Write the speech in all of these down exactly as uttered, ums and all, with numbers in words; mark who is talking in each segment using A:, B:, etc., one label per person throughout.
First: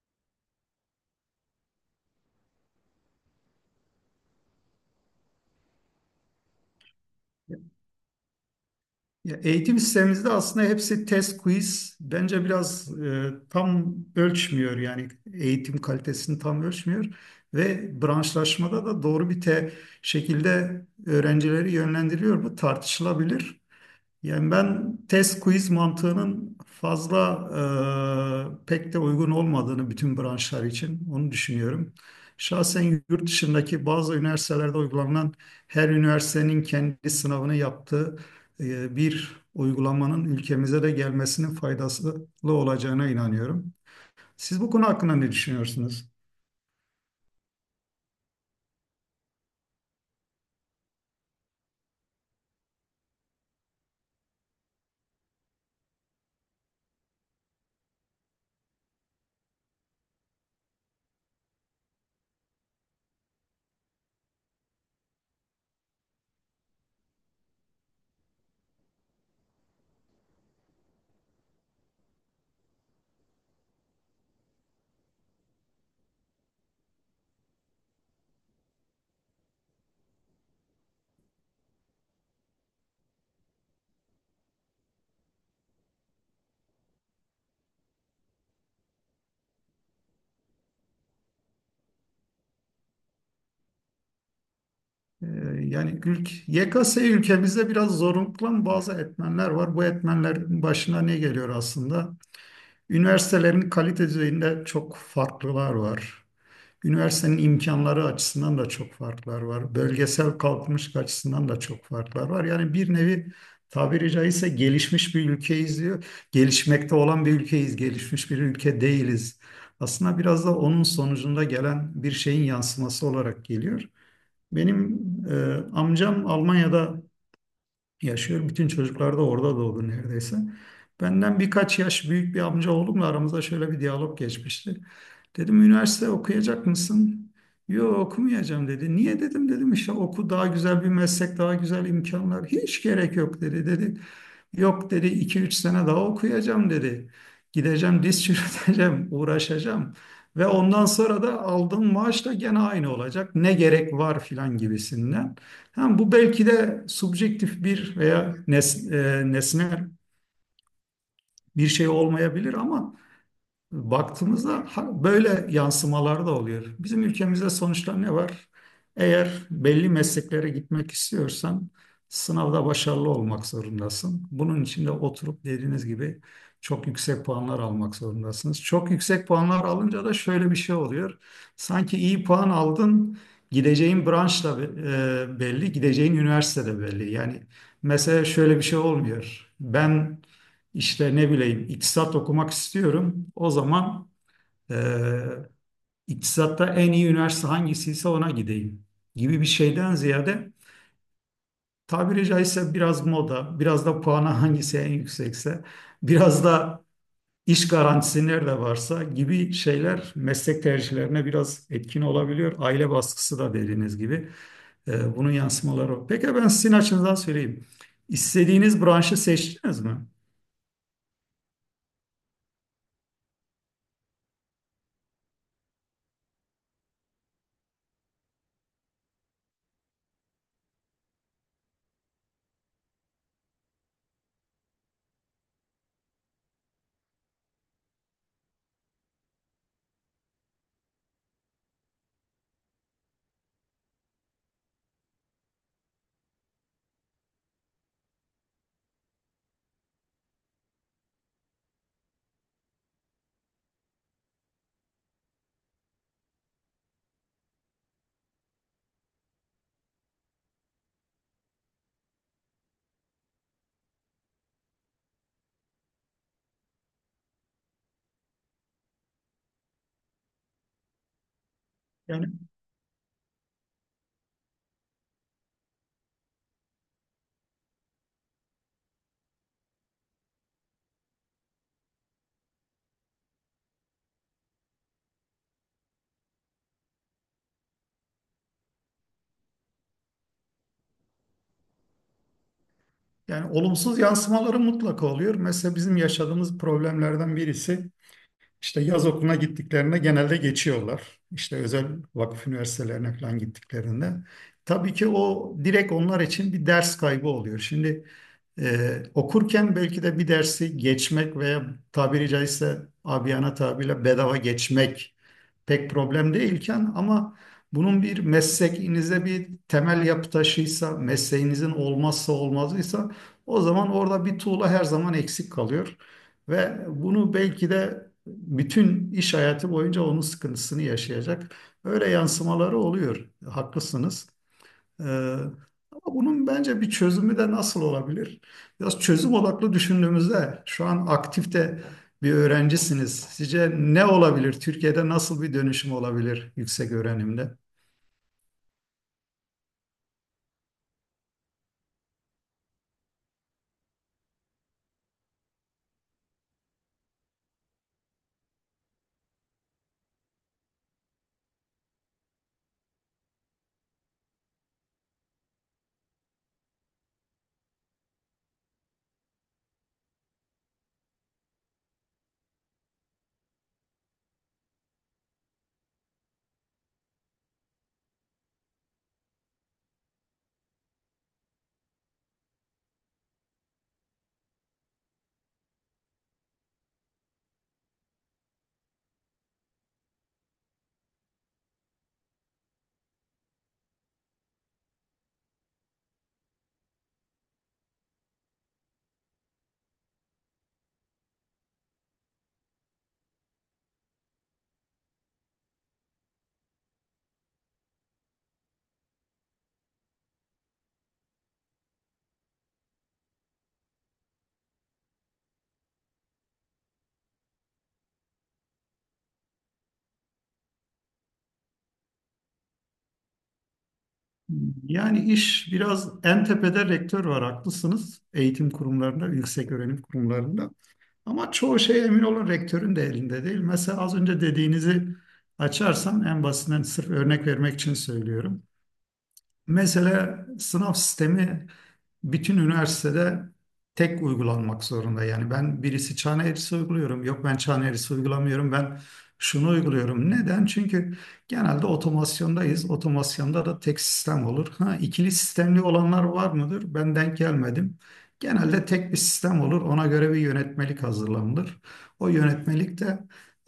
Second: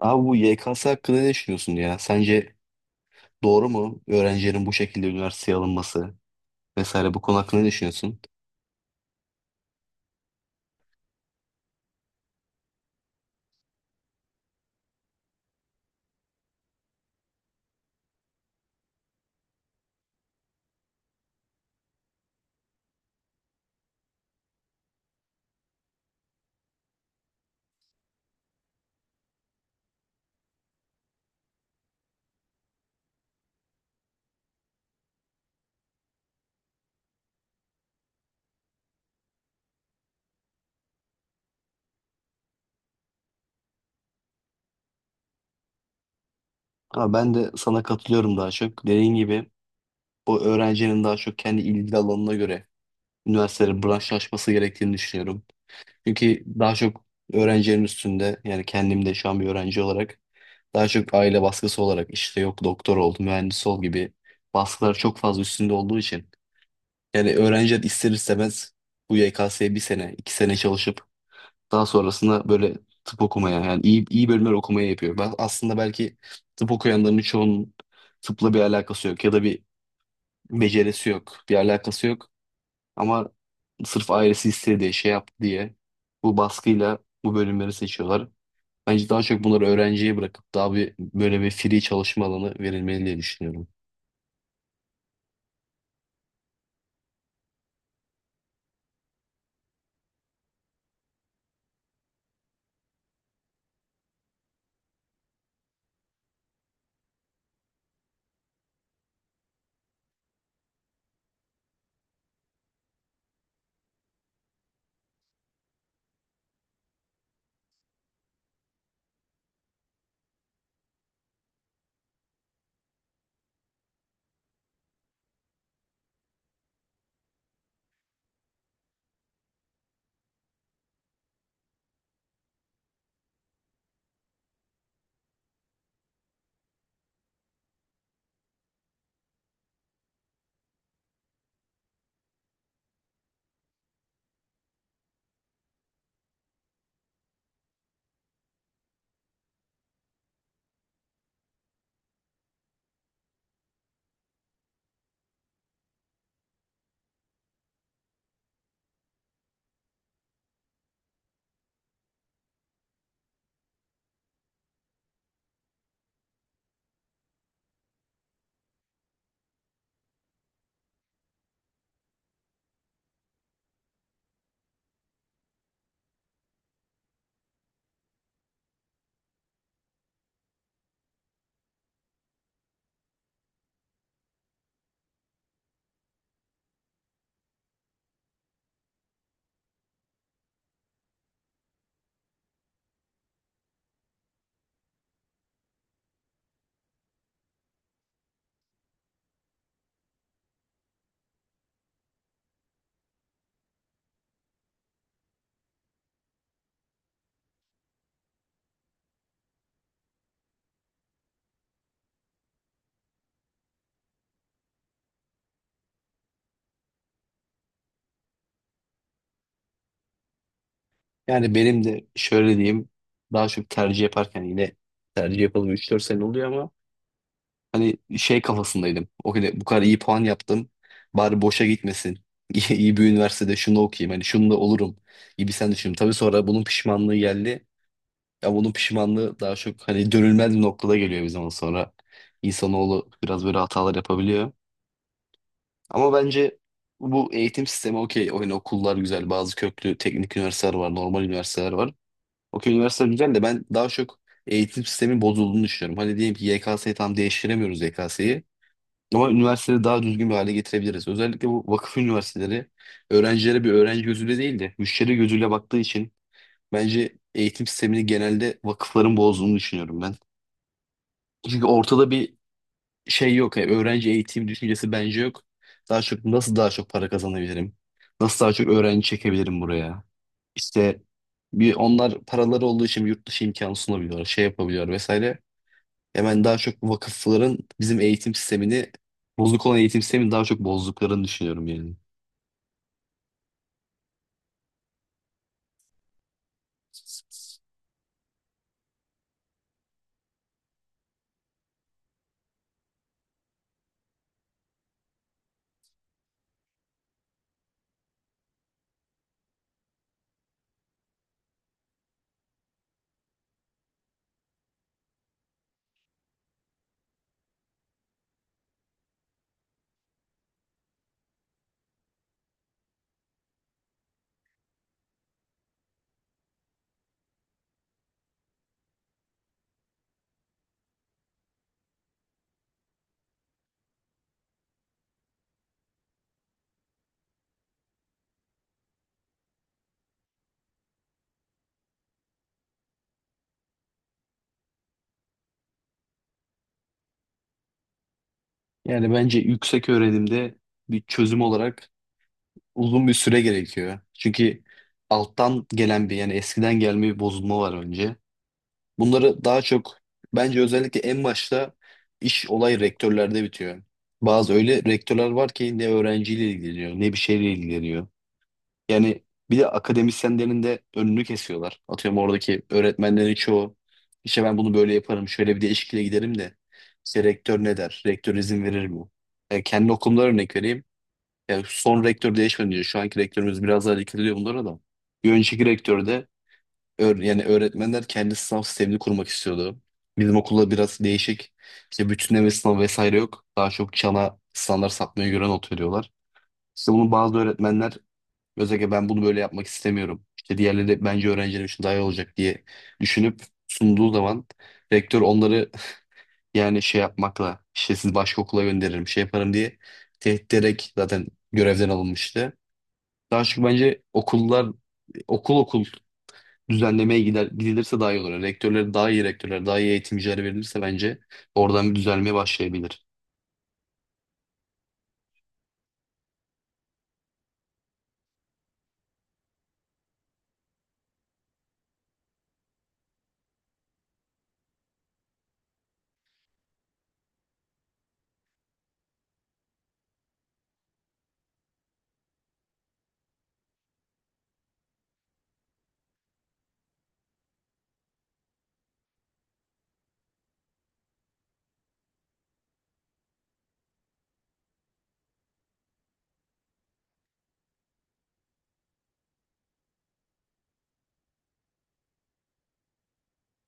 A: Abi bu Y K S hakkında ne düşünüyorsun ya? Sence doğru mu öğrencilerin bu şekilde üniversiteye alınması vesaire bu konu hakkında ne düşünüyorsun?
B: Ya eğitim sistemimizde aslında hepsi test quiz. Bence biraz e, tam ölçmüyor yani eğitim kalitesini tam ölçmüyor ve branşlaşmada da doğru bir te şekilde öğrencileri yönlendiriyor. Bu tartışılabilir. Yani ben test quiz mantığının fazla e, pek de uygun olmadığını bütün branşlar için onu düşünüyorum. Şahsen yurt dışındaki bazı üniversitelerde uygulanan her üniversitenin kendi sınavını yaptığı e, bir uygulamanın ülkemize de gelmesinin faydalı olacağına inanıyorum. Siz bu konu hakkında ne düşünüyorsunuz?
A: Ama ben de sana katılıyorum daha çok. Dediğin gibi bu öğrencinin daha çok kendi ilgi alanına göre üniversitelerin branşlaşması gerektiğini düşünüyorum. Çünkü daha çok öğrencilerin üstünde, yani kendim de şu an bir öğrenci olarak daha çok aile baskısı olarak işte yok doktor ol, mühendis ol gibi baskılar çok fazla üstünde olduğu için yani öğrenciler ister istemez bu Y K S'ye bir sene, iki sene çalışıp daha sonrasında böyle tıp okumaya, yani iyi, iyi bölümler okumaya yapıyor. Ben aslında belki tıp okuyanların çoğunun tıpla bir alakası yok ya da bir becerisi yok, bir alakası yok. Ama sırf ailesi istedi, şey yaptı diye bu baskıyla bu bölümleri seçiyorlar. Bence daha çok bunları öğrenciye bırakıp daha bir böyle bir free çalışma alanı verilmeli diye düşünüyorum.
B: E, yani ülk, Y K S ülkemizde biraz zorunlu bazı etmenler var. Bu etmenlerin başına ne geliyor aslında? Üniversitelerin kalite düzeyinde çok farklılar var. Üniversitenin imkanları açısından da çok farklar var. Bölgesel kalkınmışlık açısından da çok farklar var. Yani bir nevi tabiri caizse gelişmiş bir ülkeyiz diyor. Gelişmekte olan bir ülkeyiz, gelişmiş bir ülke değiliz. Aslında biraz da onun sonucunda gelen bir şeyin yansıması olarak geliyor. Benim e, amcam Almanya'da yaşıyor. Bütün çocuklar da orada doğdu neredeyse. Benden birkaç yaş büyük bir amca oğlumla aramızda şöyle bir diyalog geçmişti. Dedim üniversite okuyacak mısın? Yok okumayacağım dedi. Niye dedim dedim işte oku daha güzel bir meslek, daha güzel imkanlar. Hiç gerek yok dedi dedi. Yok dedi iki üç sene daha okuyacağım dedi. Gideceğim diz çürüteceğim, uğraşacağım. Ve ondan sonra da aldığım maaş da gene aynı olacak. Ne gerek var filan gibisinden. Ha, bu belki de subjektif bir veya nes e, nesnel bir şey olmayabilir ama baktığımızda ha- böyle yansımalar da oluyor. Bizim ülkemizde sonuçta ne var? Eğer belli mesleklere gitmek istiyorsan sınavda başarılı olmak zorundasın. Bunun için de oturup dediğiniz gibi çok yüksek puanlar almak zorundasınız. Çok yüksek puanlar alınca da şöyle bir şey oluyor. Sanki iyi puan aldın, gideceğin branş da e, belli, gideceğin üniversite de belli. Yani mesela şöyle bir şey olmuyor. Ben işte ne bileyim iktisat okumak istiyorum. O zaman e, iktisatta en iyi üniversite hangisiyse ona gideyim gibi bir şeyden ziyade tabiri caizse biraz moda, biraz da puanı hangisi en yüksekse, biraz da iş garantisi nerede varsa gibi şeyler meslek tercihlerine biraz etkin olabiliyor. Aile baskısı da dediğiniz gibi e, bunun yansımaları. O. Peki ben sizin açınızdan söyleyeyim. İstediğiniz branşı seçtiniz mi?
A: Yani benim de şöyle diyeyim, daha çok tercih yaparken yine tercih yapalım üç dört sene oluyor ama hani şey kafasındaydım. O kadar, bu kadar iyi puan yaptım. Bari boşa gitmesin. İyi, iyi bir üniversitede şunu okuyayım. Hani şunu da olurum gibi sen düşün. Tabii sonra bunun pişmanlığı geldi. Ya bunun pişmanlığı daha çok hani dönülmez bir noktada geliyor bir zaman sonra. İnsanoğlu biraz böyle hatalar yapabiliyor. Ama bence bu eğitim sistemi okey. Hani okullar güzel. Bazı köklü teknik üniversiteler var. Normal üniversiteler var. Okey, üniversiteler güzel de ben daha çok eğitim sistemin bozulduğunu düşünüyorum. Hani diyelim ki Y K S'yi tam değiştiremiyoruz Y K S'yi. Ama üniversiteleri daha düzgün bir hale getirebiliriz. Özellikle bu vakıf üniversiteleri öğrencilere bir öğrenci gözüyle değil de müşteri gözüyle baktığı için bence eğitim sistemini genelde vakıfların bozduğunu düşünüyorum ben. Çünkü ortada
B: Yani
A: bir şey yok. Yani öğrenci eğitim düşüncesi bence yok. Daha çok nasıl daha çok para kazanabilirim? Nasıl daha çok öğrenci çekebilirim buraya? İşte bir onlar paraları olduğu için yurt dışı imkanı sunabiliyorlar, şey yapabiliyor vesaire. Hemen daha çok bu vakıfların bizim eğitim sistemini, bozuk olan eğitim sistemini daha çok bozduklarını düşünüyorum yani.
B: yani olumsuz yansımaları mutlaka oluyor. Mesela bizim yaşadığımız problemlerden birisi işte yaz okuluna gittiklerinde genelde geçiyorlar. İşte özel vakıf üniversitelerine falan gittiklerinde. Tabii ki o direkt onlar için bir ders kaybı oluyor. Şimdi e, okurken belki de bir dersi geçmek veya tabiri caizse abiyana tabirle bedava geçmek pek problem değilken ama bunun bir mesleğinize bir temel yapı taşıysa, mesleğinizin olmazsa olmazıysa o zaman orada bir tuğla her zaman eksik kalıyor. Ve bunu belki de bütün iş hayatı boyunca onun sıkıntısını yaşayacak. Öyle yansımaları oluyor. Haklısınız. Ee, ama bunun bence bir çözümü de nasıl olabilir? Biraz çözüm odaklı düşündüğümüzde şu an aktifte bir öğrencisiniz. Sizce ne olabilir? Türkiye'de nasıl bir dönüşüm olabilir yüksek öğrenimde?
A: Yani bence yüksek öğrenimde bir çözüm olarak uzun bir süre gerekiyor. Çünkü alttan gelen bir, yani eskiden gelme bir bozulma var önce. Bunları daha çok bence özellikle en başta iş olay rektörlerde bitiyor. Bazı öyle rektörler var ki ne öğrenciyle ilgileniyor ne bir şeyle ilgileniyor. Yani bir de akademisyenlerin de önünü kesiyorlar. Atıyorum oradaki öğretmenlerin çoğu işte ben bunu böyle yaparım, şöyle bir değişikliğe giderim de işte rektör ne der? Rektör izin verir mi? Yani kendi okulumdan örnek vereyim. Yani son rektör değişmedi diyor. Şu anki rektörümüz biraz daha dikkat ediyor bunlara da. Bir önceki rektör de öğ- yani öğretmenler kendi sınav sistemini kurmak istiyordu. Bizim okulda biraz değişik. İşte bütünleme sınavı vesaire yok. Daha çok çana standart sapmaya göre not veriyorlar. İşte bunu bazı öğretmenler, özellikle ben bunu böyle yapmak istemiyorum, İşte diğerleri de bence öğrencilerim için daha iyi olacak diye düşünüp sunduğu zaman rektör onları yani şey yapmakla, işte sizi başka okula gönderirim, şey yaparım diye tehdit ederek zaten görevden alınmıştı. Daha çok bence okullar okul okul düzenlemeye gider, gidilirse daha iyi olur. Yani rektörlere daha iyi rektörler, daha iyi eğitimciler verilirse bence oradan bir düzelmeye başlayabilir.
B: Yani iş biraz en tepede rektör var haklısınız. Eğitim kurumlarında, yüksek öğrenim kurumlarında. Ama çoğu şey emin olun rektörün de elinde değil. Mesela az önce dediğinizi açarsam en basitinden sırf örnek vermek için söylüyorum. Mesela sınav sistemi bütün üniversitede tek uygulanmak zorunda. Yani ben birisi çan eğrisi uyguluyorum. Yok ben çan eğrisi uygulamıyorum. Ben şunu uyguluyorum. Neden? Çünkü genelde otomasyondayız. Otomasyonda da tek sistem olur. Ha, ikili sistemli olanlar var mıdır? Ben denk gelmedim. Genelde tek bir sistem olur. Ona göre bir yönetmelik hazırlanılır. O yönetmelik de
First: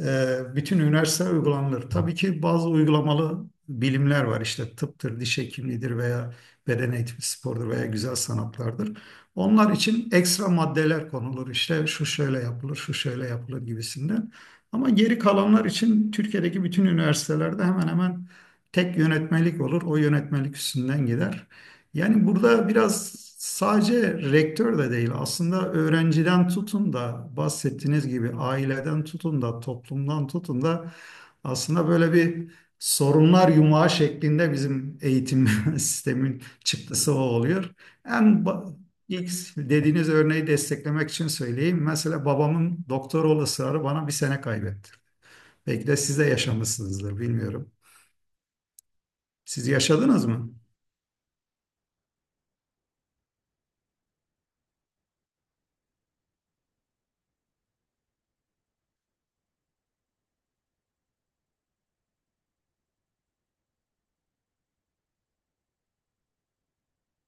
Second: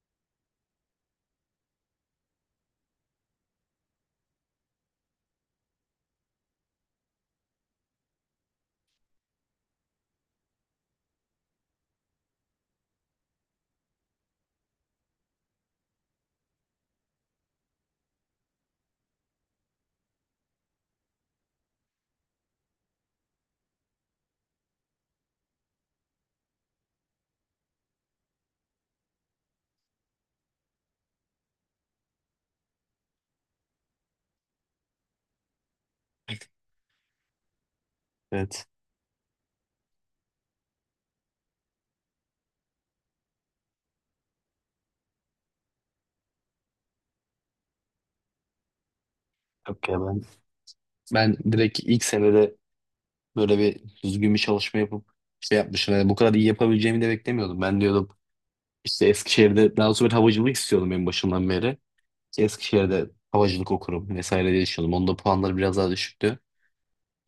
B: e, bütün üniversite uygulanır. Tabii ki bazı uygulamalı bilimler var işte tıptır, diş hekimliğidir veya beden eğitimi spordur veya güzel sanatlardır. Onlar için ekstra maddeler konulur işte şu şöyle yapılır, şu şöyle yapılır gibisinden. Ama geri kalanlar için Türkiye'deki bütün üniversitelerde hemen hemen tek yönetmelik olur. O yönetmelik üstünden gider. Yani burada biraz sadece rektör de değil aslında öğrenciden tutun da bahsettiğiniz gibi aileden tutun da toplumdan tutun da aslında böyle bir sorunlar yumağı şeklinde bizim eğitim sistemi çıktısı o oluyor. En
A: Evet.
B: ba- ilk dediğiniz örneği desteklemek için söyleyeyim. Mesela babamın doktor ol ısrarı bana bir sene kaybetti. Belki de siz de yaşamışsınızdır bilmiyorum. Siz
A: Okey. ben
B: yaşadınız mı?
A: Ben direkt ilk senede böyle bir düzgün bir çalışma yapıp şey yapmışım. Yani bu kadar iyi yapabileceğimi de beklemiyordum. Ben diyordum işte Eskişehir'de daha sonra havacılık istiyordum en başından beri. İşte Eskişehir'de havacılık okurum vesaire diye düşünüyordum. Onda puanları biraz daha düşüktü.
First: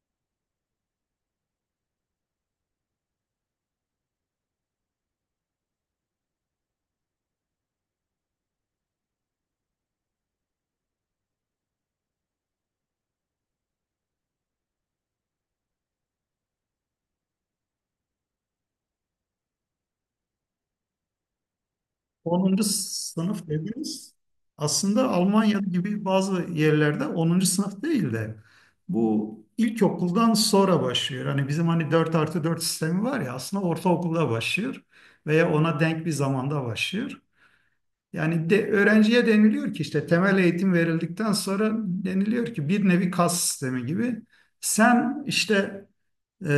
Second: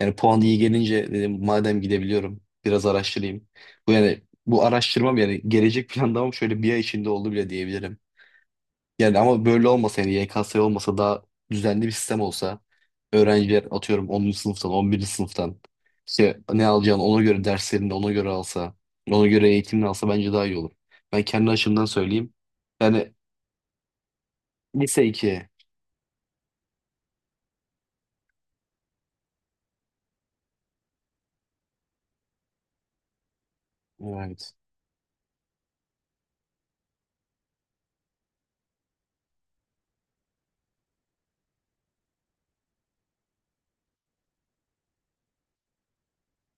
A: Yani puan iyi gelince dedim madem gidebiliyorum biraz araştırayım. Bu yani bu araştırmam, yani gelecek planlamam şöyle bir ay içinde oldu bile diyebilirim. Yani ama böyle olmasa, yani Y K S olmasa daha düzenli bir sistem olsa öğrenciler atıyorum onuncu sınıftan on birinci sınıftan işte ne alacağını ona göre derslerini de ona göre alsa, ona göre eğitimini alsa bence daha iyi olur. Ben kendi açımdan söyleyeyim.
B: Onuncu
A: Yani
B: sınıf dediniz.
A: lise
B: Aslında
A: iki,
B: Almanya gibi bazı yerlerde onuncu sınıf değil de bu ilkokuldan sonra başlıyor. Hani bizim hani dört artı dört sistemi var ya aslında ortaokulda
A: evet.
B: başlıyor veya ona denk bir zamanda başlıyor. Yani de, öğrenciye deniliyor ki işte temel eğitim verildikten sonra deniliyor ki bir nevi kas sistemi gibi. Sen işte e,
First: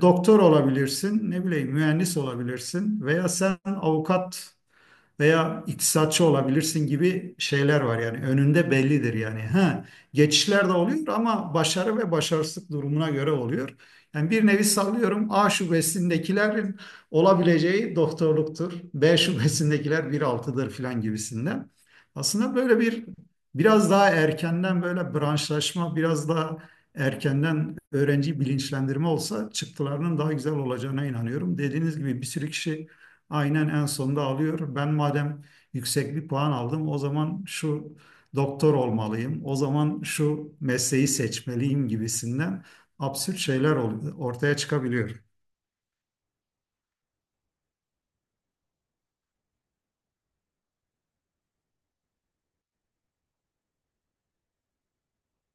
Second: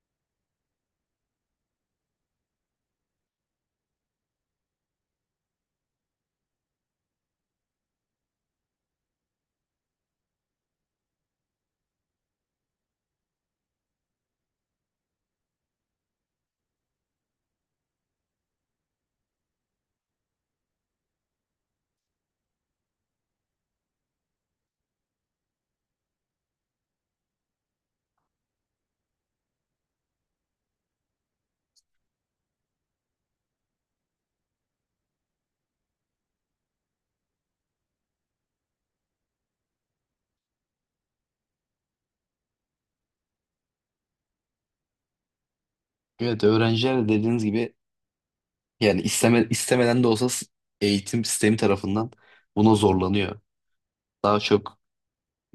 B: doktor olabilirsin, ne bileyim mühendis olabilirsin veya sen avukat veya iktisatçı olabilirsin gibi şeyler var yani önünde bellidir yani. Ha, geçişler de oluyor ama başarı ve başarısızlık durumuna göre oluyor. Yani bir nevi sallıyorum A şubesindekilerin olabileceği doktorluktur. B şubesindekiler bir altıdır filan gibisinden. Aslında böyle bir biraz daha erkenden böyle branşlaşma, biraz daha erkenden öğrenci bilinçlendirme olsa çıktılarının daha güzel olacağına inanıyorum. Dediğiniz gibi bir sürü kişi aynen en sonunda alıyor. Ben madem yüksek bir puan aldım, o zaman şu doktor olmalıyım, o zaman şu mesleği seçmeliyim gibisinden absürt şeyler ol- ortaya çıkabiliyor.
A: Evet, öğrenciler de dediğiniz gibi yani isteme, istemeden de olsa s- eğitim sistemi tarafından buna zorlanıyor. Daha çok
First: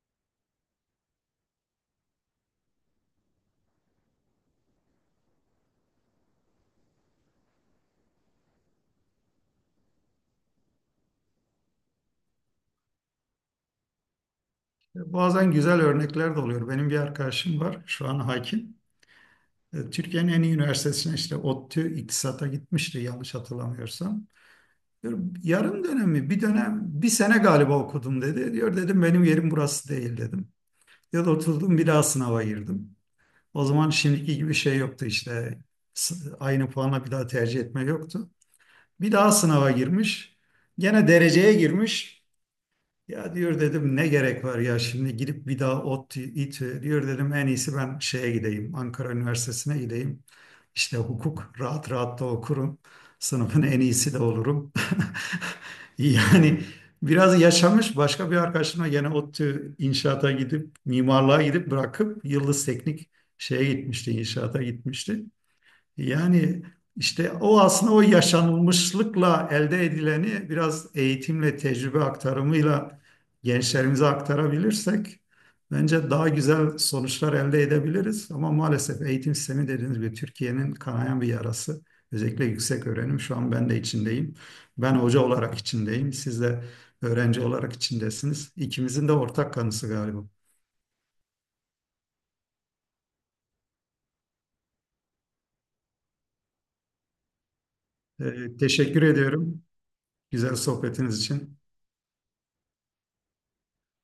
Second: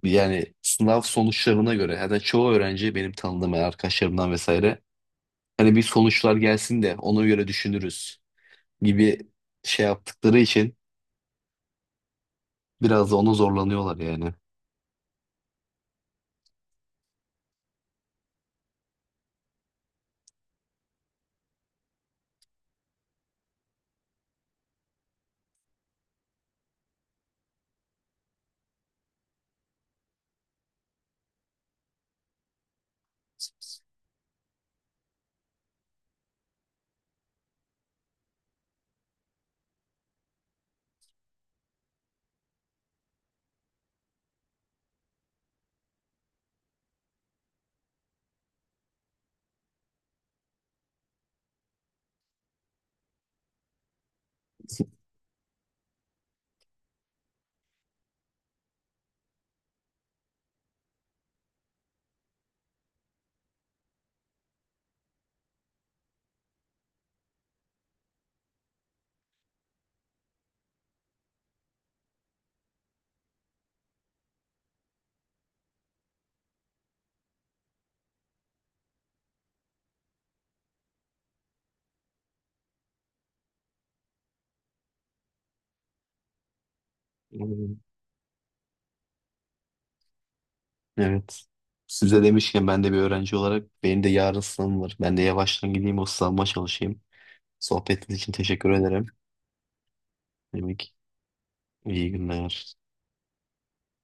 A: yani sınav sonuçlarına göre, yani çoğu öğrenci, benim tanıdığım yani arkadaşlarımdan vesaire, hani bir sonuçlar gelsin de ona göre düşünürüz gibi şey yaptıkları için biraz da ona zorlanıyorlar yani.
B: Bazen güzel örnekler de oluyor. Benim bir arkadaşım var, şu an hakim. E, Türkiye'nin en iyi üniversitesine işte ODTÜ İktisat'a gitmişti yanlış hatırlamıyorsam. Diyor, yarım dönem mi? Bir dönem, bir sene galiba okudum dedi. Diyor dedim benim yerim burası değil dedim. Ya da oturdum bir daha sınava girdim. O zaman şimdiki gibi şey yoktu işte. S- Aynı puana bir daha tercih etme yoktu. Bir daha sınava girmiş. Gene dereceye girmiş. Ya diyor dedim ne gerek var ya şimdi gidip bir daha ODTÜ, İTÜ diyor dedim en iyisi ben şeye gideyim Ankara Üniversitesi'ne gideyim. İşte hukuk rahat rahat da okurum. Sınıfın en iyisi de olurum. Yani biraz yaşamış başka bir arkadaşımla gene ODTÜ inşaata gidip mimarlığa gidip bırakıp Yıldız Teknik şeye gitmişti inşaata gitmişti. Yani işte o aslında o yaşanılmışlıkla elde edileni biraz eğitimle, tecrübe aktarımıyla gençlerimize aktarabilirsek bence daha güzel sonuçlar elde edebiliriz. Ama maalesef eğitim sistemi dediğiniz gibi Türkiye'nin kanayan bir yarası. Özellikle yüksek öğrenim şu an ben de içindeyim. Ben hoca olarak içindeyim. Siz de öğrenci
A: Hmm.
B: olarak içindesiniz. İkimizin de ortak kanısı galiba.
A: Evet. Size demişken ben de bir öğrenci olarak benim de yarın sınavım var. Ben de yavaştan gideyim o sınavıma çalışayım. Sohbetiniz için
B: Ee,
A: teşekkür
B: teşekkür
A: ederim.
B: ediyorum güzel
A: Demek
B: sohbetiniz için.
A: iyi günler.